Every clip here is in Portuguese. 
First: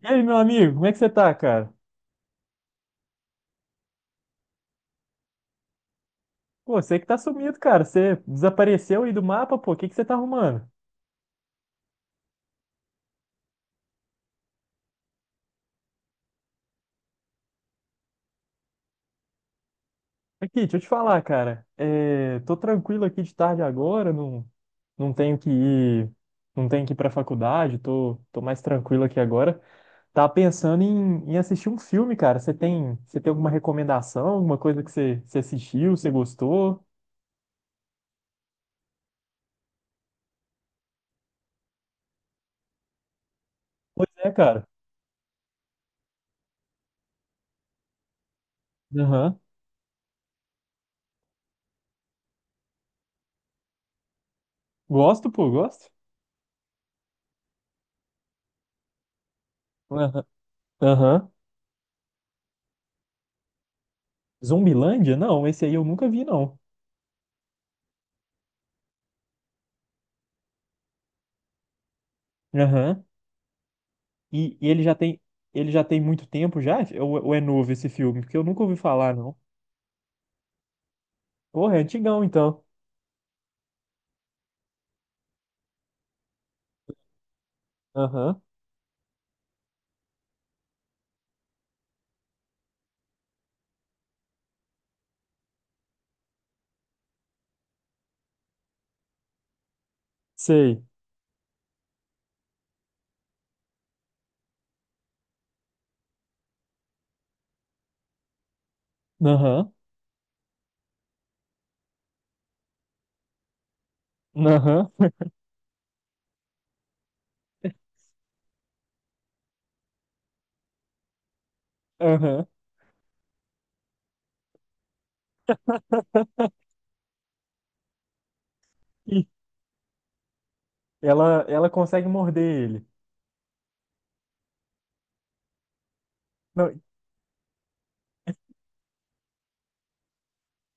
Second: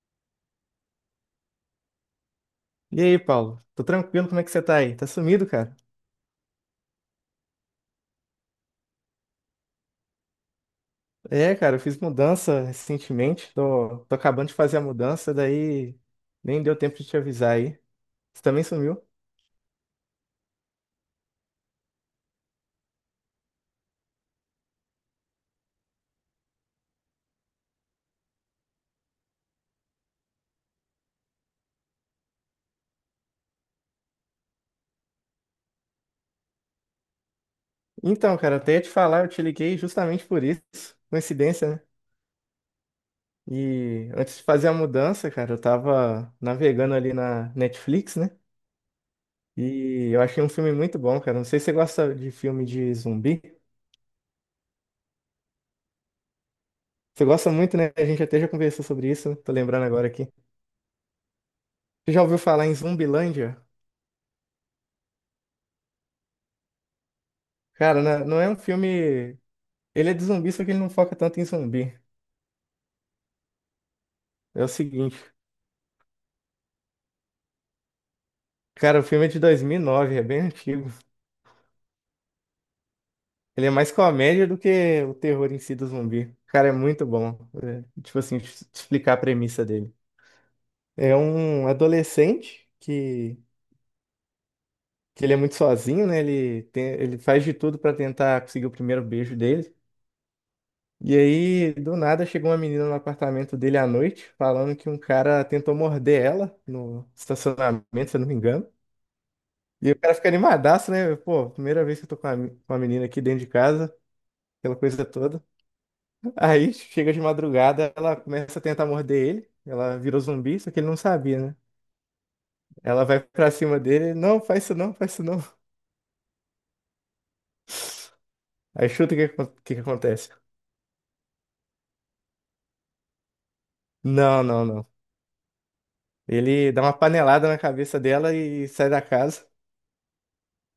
E aí, meu amigo, como é que você tá, cara? E aí, Paulo? Tô tranquilo, como é que você tá aí? Tá sumido, cara? Pô, você que tá sumido, cara. Você desapareceu aí do mapa, pô. O que que você tá arrumando? É, cara, eu fiz mudança recentemente, tô acabando de fazer a mudança, daí nem deu tempo de te avisar aí. Você também sumiu? Aqui, deixa eu te falar, cara. É, tô tranquilo aqui de tarde agora, não tenho que ir, não tenho que ir pra faculdade, tô mais tranquilo aqui agora. Tava pensando em assistir um filme, cara. Você tem alguma recomendação, alguma coisa que você assistiu, você gostou? Então, cara, até ia te falar, eu te liguei justamente por isso, coincidência, né? Pois E é, antes de cara. fazer a mudança, cara, eu tava navegando ali na Netflix, né? Aham. E eu achei um filme muito bom, cara. Não sei se você gosta de filme de zumbi. Gosto, pô, gosto. Você gosta muito, né? A gente até já conversou sobre isso, né? Tô lembrando agora Aham. aqui. Aham. Você já ouviu falar em Zumbilândia? Zumbilândia? Não, esse aí eu nunca vi, não. Cara, não é um filme. Ele é de zumbi, só que ele não foca tanto em zumbi. Aham. E, É e o ele já seguinte, tem, ele já tem muito tempo já? Ou é novo esse filme? Porque eu nunca ouvi cara, o falar, filme é não. de 2009, é bem antigo. Porra, é antigão, então. Ele é mais comédia do que o terror em si do zumbi. Cara, é muito bom. É, tipo assim, Aham, te explicar a premissa dele. É um adolescente que ele é muito sozinho, né? Ele faz de tudo pra tentar conseguir o primeiro beijo dele. sei. E aí, do nada, chegou uma menina no apartamento dele à noite, falando que um cara tentou morder ela no estacionamento, se eu não me engano. Aham, E o cara fica animadaço, né? Pô, primeira vez que eu tô com uma menina aqui dentro de casa, aquela aham, coisa toda. Aí chega de madrugada, ela começa a tentar morder ele. Ela virou zumbi, só que ele não sabia, né? aham. Ela vai pra cima dele, não, faz isso não, faz isso não. Aí chuta o que, E o que que acontece. ela consegue morder ele. Não, não, não. Não, Ele dá uma panelada na cabeça dela e sai da casa.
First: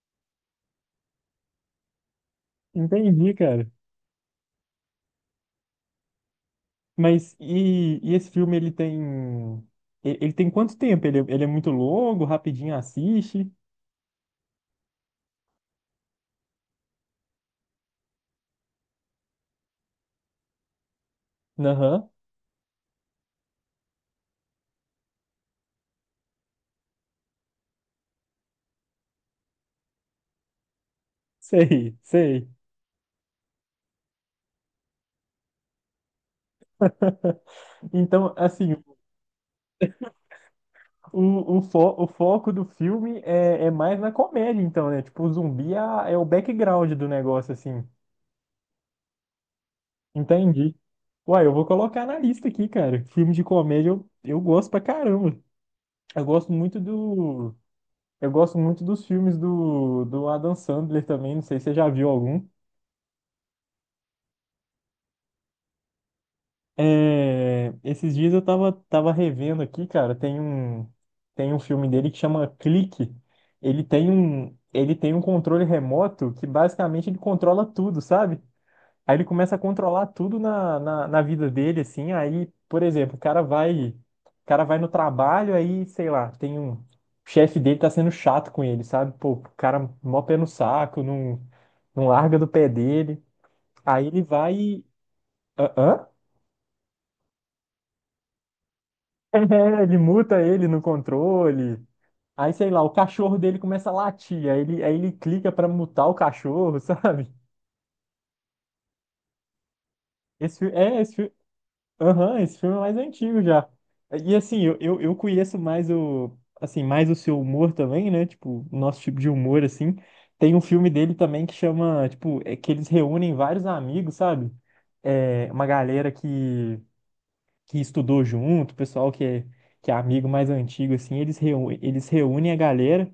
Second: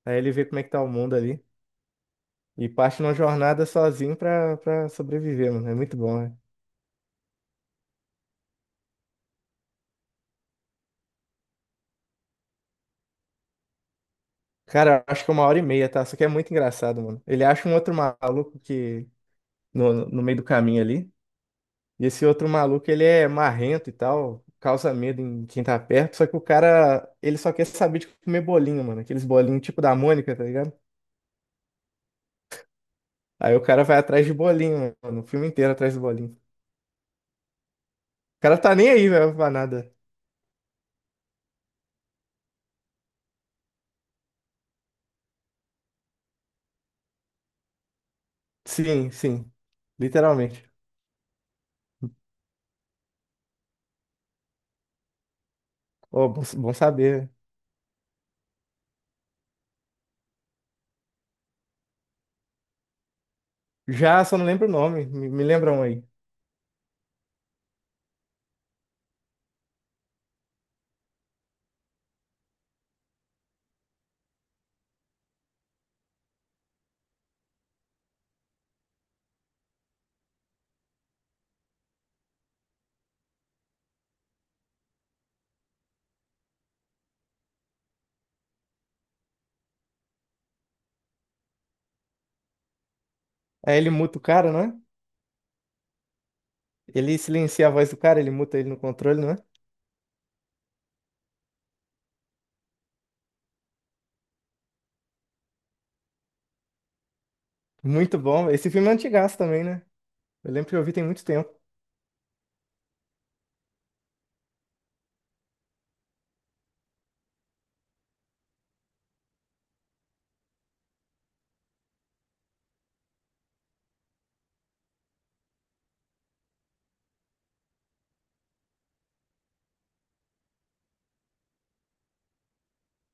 Aí ele vê como é que tá o mundo ali. E parte numa entendi, jornada cara. sozinho pra sobreviver, mano. É muito bom, né? Mas e esse filme, Ele tem quanto tempo? Ele é muito longo, rapidinho assiste? Cara, eu acho que é uma hora e meia, tá? Só que é muito engraçado, mano. Ele acha um outro maluco que no meio do caminho ali. E Aham, esse outro maluco, ele é marrento e tal, causa medo em quem tá perto. Só que o cara, ele só quer saber de comer bolinho, mano. Aqueles bolinhos tipo da Mônica, tá ligado? sei, sei. Aí o cara vai atrás de bolinho, mano. O filme inteiro atrás de bolinho. Então, O cara tá assim. nem aí, velho, pra nada. O foco do filme é mais na comédia, então, né? Tipo, o zumbi é o background do negócio, assim. Sim, sim. Literalmente. Entendi. Uai, eu vou colocar na lista aqui, cara. Filme de comédia eu gosto pra caramba. Eu Ó, bom, gosto bom muito saber. do. Eu gosto muito dos filmes do Adam Sandler também. Não sei se você já viu algum. Já, só não lembro o nome. Me lembra um aí. É, esses dias eu tava revendo aqui, cara, tem um filme dele que chama Clique. Ele tem um controle remoto que basicamente ele controla tudo, sabe? Aí ele começa a controlar tudo na vida dele, assim. Aí, por exemplo, o cara vai no trabalho, aí, sei lá, o chefe dele tá sendo chato com ele, sabe? Pô, o cara mó pé no saco, não larga do pé dele. Aí ele Aí muta ele o cara, vai. não é? Hã? Ele silencia a voz do cara, ele muta ele no controle, não é? É, ele muta ele no controle. Aí, sei lá, o cachorro dele começa a latir. Aí ele clica pra mutar o cachorro, sabe? Muito bom. Esse filme é antigaço também, né? Eu Esse, fi- lembro que eu vi é, tem esse, muito fi- tempo. aham, esse filme é mais antigo já. E assim, eu conheço assim, mais o seu humor também, né? Tipo, o nosso tipo de humor, assim. Tem um filme dele também que chama, tipo, é que eles reúnem vários amigos, sabe? É, uma galera que estudou junto, o pessoal que é amigo mais antigo, assim, eles reúnem a galera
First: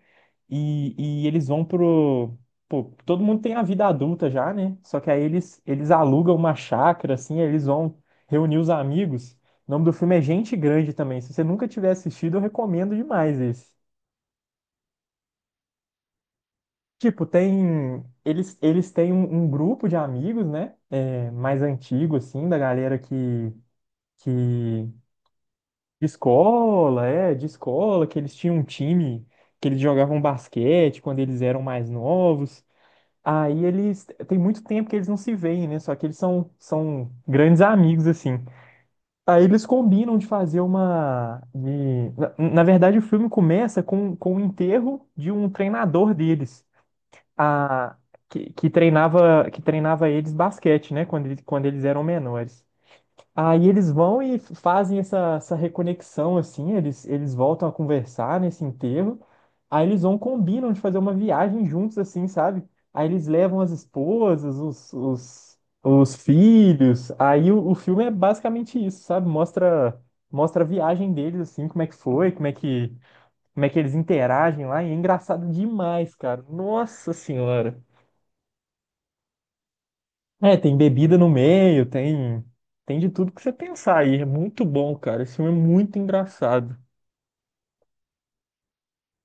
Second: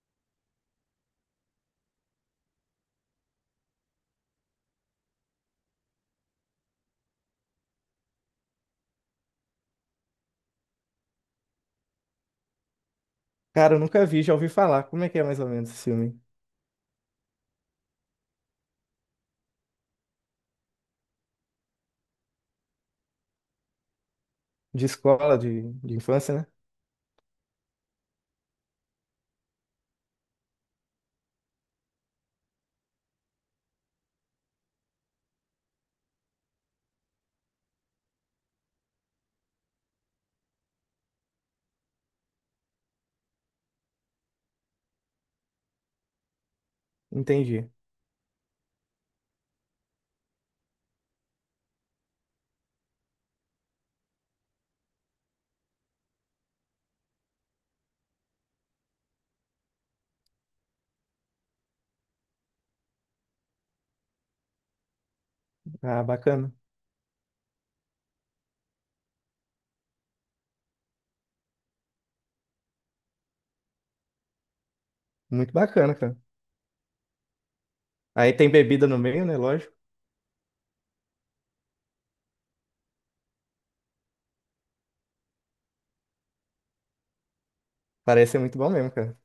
e, e eles vão pro. Pô, todo mundo tem a vida adulta já, né? Só que aí eles alugam uma chácara, assim, aí eles vão reunir os amigos. O nome do filme é Gente Grande também. Se você nunca tiver assistido, eu recomendo demais esse. Cara, eu nunca vi, já ouvi falar. Como é que é mais ou menos esse filme? Tipo, tem. Eles têm um grupo de amigos, né? É, mais antigo, assim, da galera que, De que escola, de De infância, né? escola, é, de escola, que eles tinham um time, que eles jogavam basquete quando eles eram mais novos. Tem muito tempo que eles não se veem, né? Só que eles são grandes amigos, assim. Aí eles combinam de fazer uma. Na verdade, o filme começa com o enterro de um treinador deles, Entendi. a, que treinava eles basquete, né? Quando eles eram menores. Aí eles vão e fazem essa reconexão, assim, eles voltam a conversar nesse enterro, aí eles combinam de fazer uma viagem juntos, assim, sabe? Aí eles levam as esposas, os, os, Ah, os bacana. filhos, aí o filme é basicamente isso, sabe? Mostra a viagem deles, assim, como é que foi, como é que eles interagem lá, e é engraçado Muito bacana, demais, cara. cara. Nossa Senhora! Aí tem bebida no meio, né? Lógico. É, tem bebida no meio, tem de tudo que você pensar aí. É muito bom, cara. Esse filme é muito engraçado. Parece ser muito bom mesmo, cara.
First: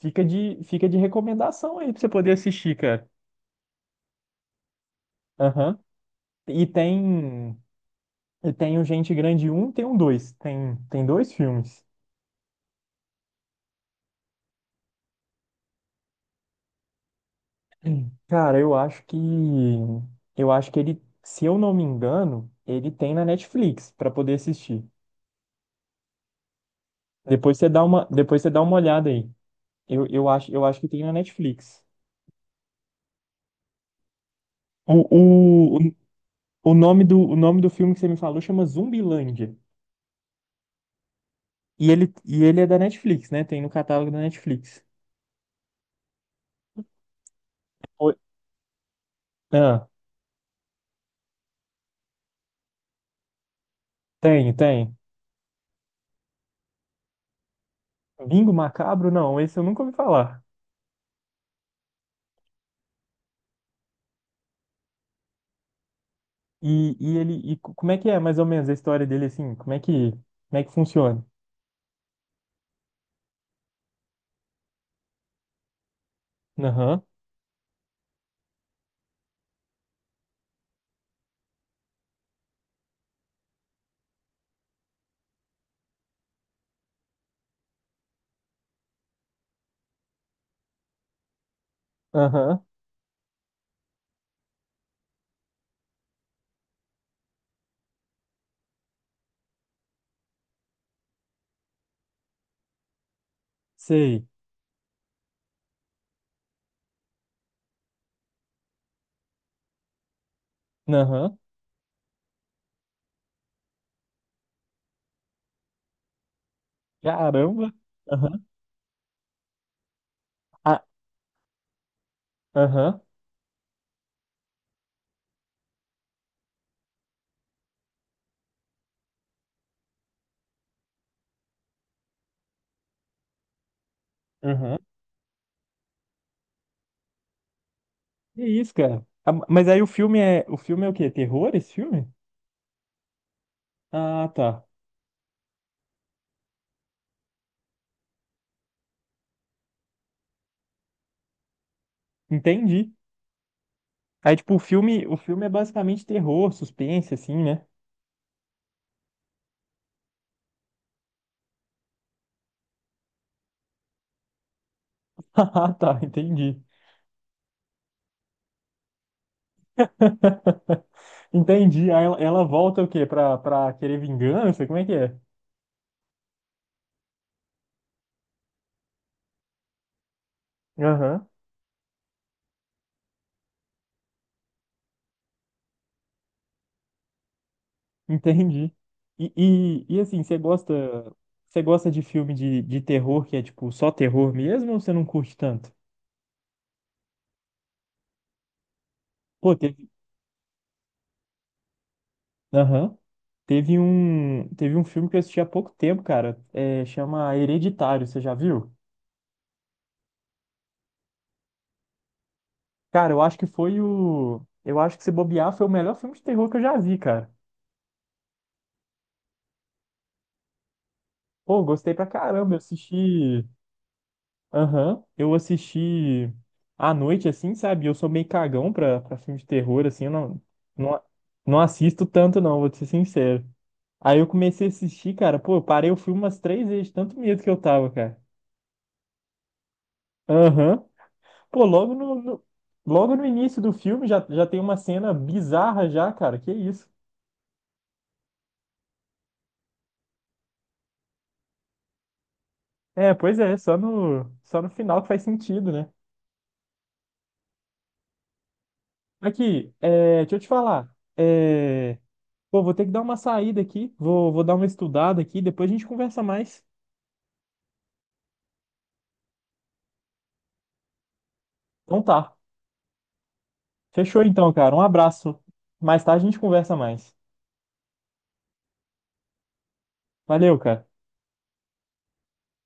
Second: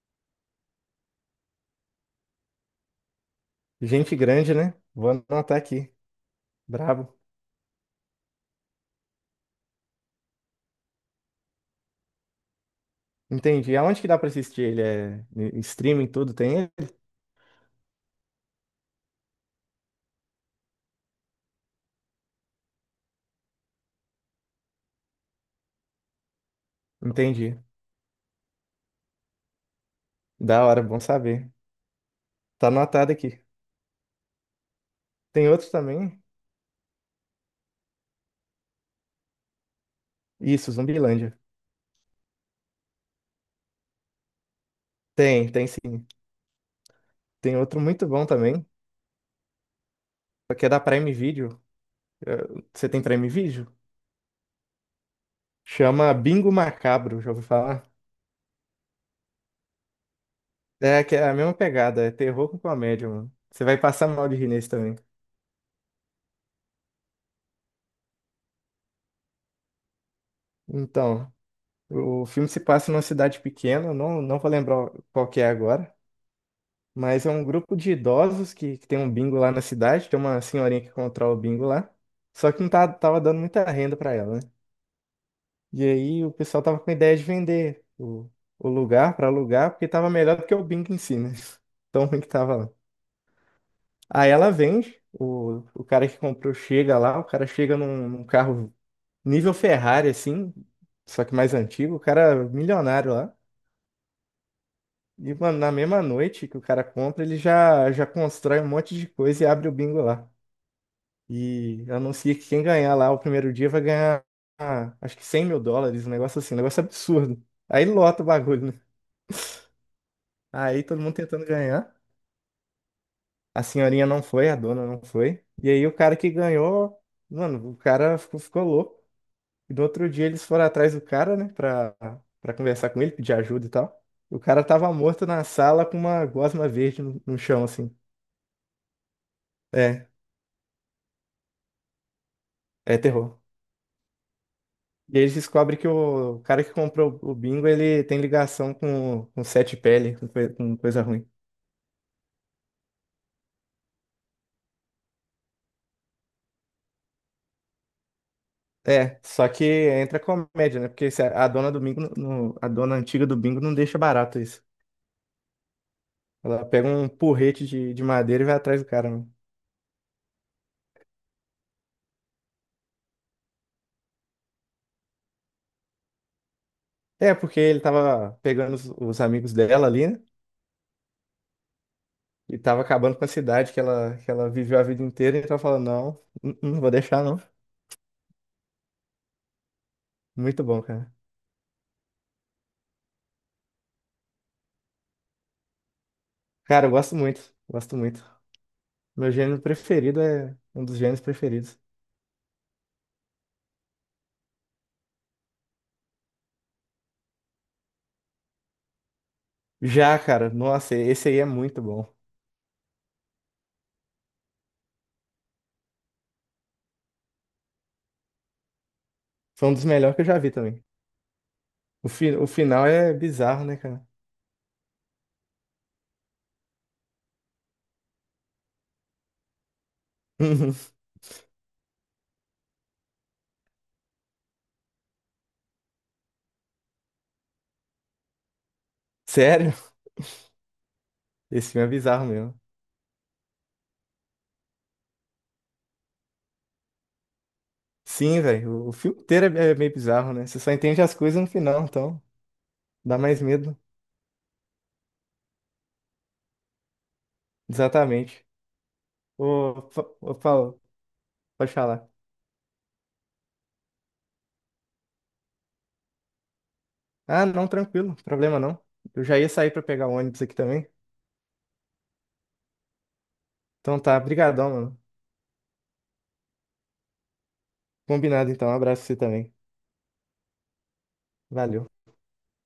Fica de recomendação aí pra você poder assistir, cara. Gente grande, né? Vou anotar Aham. aqui. E Brabo. tem e tem o Gente Grande um, tem um dois. Tem dois filmes. Entendi. Aonde que dá pra assistir ele? É em streaming, tudo? Tem ele? Hum. Cara, eu acho que ele, se eu não me engano, ele tem na Netflix pra poder assistir. Depois Entendi. você dá uma depois você dá uma olhada aí. Eu, eu acho eu Da acho hora, que bom tem na saber. Netflix. Tá anotado aqui. Tem outro O, o, também? o nome do filme que você me falou chama Zumbilândia. Isso, Zumbilândia. E ele é da Netflix, né? Tem no catálogo da Netflix. Tem, tem sim. Tem outro muito Oi. bom também, Ah, só que é da Prime Video. Eh, Você tem Prime Video? tem, tem. Chama Bingo Macabro, já ouviu falar? Bingo Macabro? Não, esse eu nunca ouvi falar. É, que é a mesma pegada, é terror com comédia, mano. Você vai passar mal de rir nesse também. Como é que é mais ou menos a história dele assim? Como é que funciona? Então, o filme se passa numa cidade pequena, eu não vou lembrar qual que é agora, Aham, mas é um grupo de idosos que tem um bingo lá na cidade, tem uma senhorinha que controla o bingo lá, só que não tá, tava dando muita renda pra ela, né? E aí o pessoal tava com a ideia de vender o lugar para alugar, porque tava melhor do que o Bing em si, né? Tão ruim que tava aham, lá. Aí ela vende, o cara que comprou chega lá, o cara chega num carro nível Ferrari, assim, só que mais antigo, o cara é milionário lá. sei. E, mano, na mesma noite que o cara compra, ele já, já constrói um monte de coisa e abre o bingo lá. Aham, E anuncia que quem ganhar lá o primeiro dia vai ganhar, ah, acho que 100 mil dólares, um negócio assim, um negócio absurdo. caramba. Aí lota o Aham, bagulho, né? ah, Aí todo mundo tentando ganhar. aham, A senhorinha não foi, a dona não foi. E aí o cara que ganhou, mano, o cara ficou louco. E no outro dia eles foram atrás do cara, né, pra conversar com ele, pedir ajuda e tal. O cara aham. tava morto na sala com uma gosma verde no chão, assim. Que isso, cara? Ah, mas aí o É, filme é, o filme é o quê? Terror, esse filme? é terror. Ah, tá. E aí eles descobrem que o cara que comprou o bingo, ele tem ligação com sete pele, com coisa ruim. Entendi. Aí, tipo, o filme é basicamente terror, suspense, assim, né? É, só que entra comédia, né? Porque se a dona do bingo, a dona antiga do bingo não deixa barato isso. Ah, tá, entendi. Ela pega um porrete de madeira e vai atrás do cara, né? Entendi. Aí ela volta o quê? Pra querer vingança? Como é que é? É, porque ele tava pegando os amigos dela ali, né? Aham, E tava acabando com a cidade que ela viveu a vida inteira. E tava falando, não, não, não vou deixar, não. entendi. Assim, você Muito gosta, bom, cara. você gosta de filme de terror que é, tipo, só terror mesmo ou você não curte tanto? Cara, eu gosto muito. Gosto muito. Meu Pô, gênero teve, preferido é um dos gêneros preferidos. aham. Teve um filme que eu assisti há pouco tempo, cara. É, chama Hereditário, você já viu? Já, cara, nossa, esse aí é muito bom. Cara, eu acho que foi o. Eu acho que se bobear foi o melhor filme de terror que eu já vi, cara. Foi um dos melhores que eu já vi também. Pô, gostei pra O caramba. Eu final é assisti. bizarro, né, cara? Aham. Eu assisti à noite, assim, sabe? Eu sou meio cagão pra filme de terror, assim. Eu não, não assisto tanto, não, vou te ser sincero. Aí eu comecei a assistir, cara. Pô, eu parei o filme umas três vezes, de tanto medo que eu tava, cara. Sério? Aham. Pô, Esse filme é logo no, bizarro no- mesmo. logo no início do filme já tem uma cena bizarra já, cara. Que isso? Sim, velho. O filme inteiro é meio bizarro, né? Você só entende as coisas no final, então É, dá pois mais é, só medo. no, só no final que faz sentido, né? Exatamente. Aqui, Ô, ô deixa eu te Paulo, falar. pode É, falar. pô, vou ter que dar uma saída aqui. Vou dar uma estudada aqui. Depois a gente conversa mais. Ah, não, tranquilo, problema não. Eu já ia sair pra pegar o ônibus aqui também. Então tá. Então tá, Fechou então, brigadão, cara. Um mano. abraço. Mais tarde a gente conversa mais. Combinado então, um abraço pra você também. Valeu, cara. Valeu.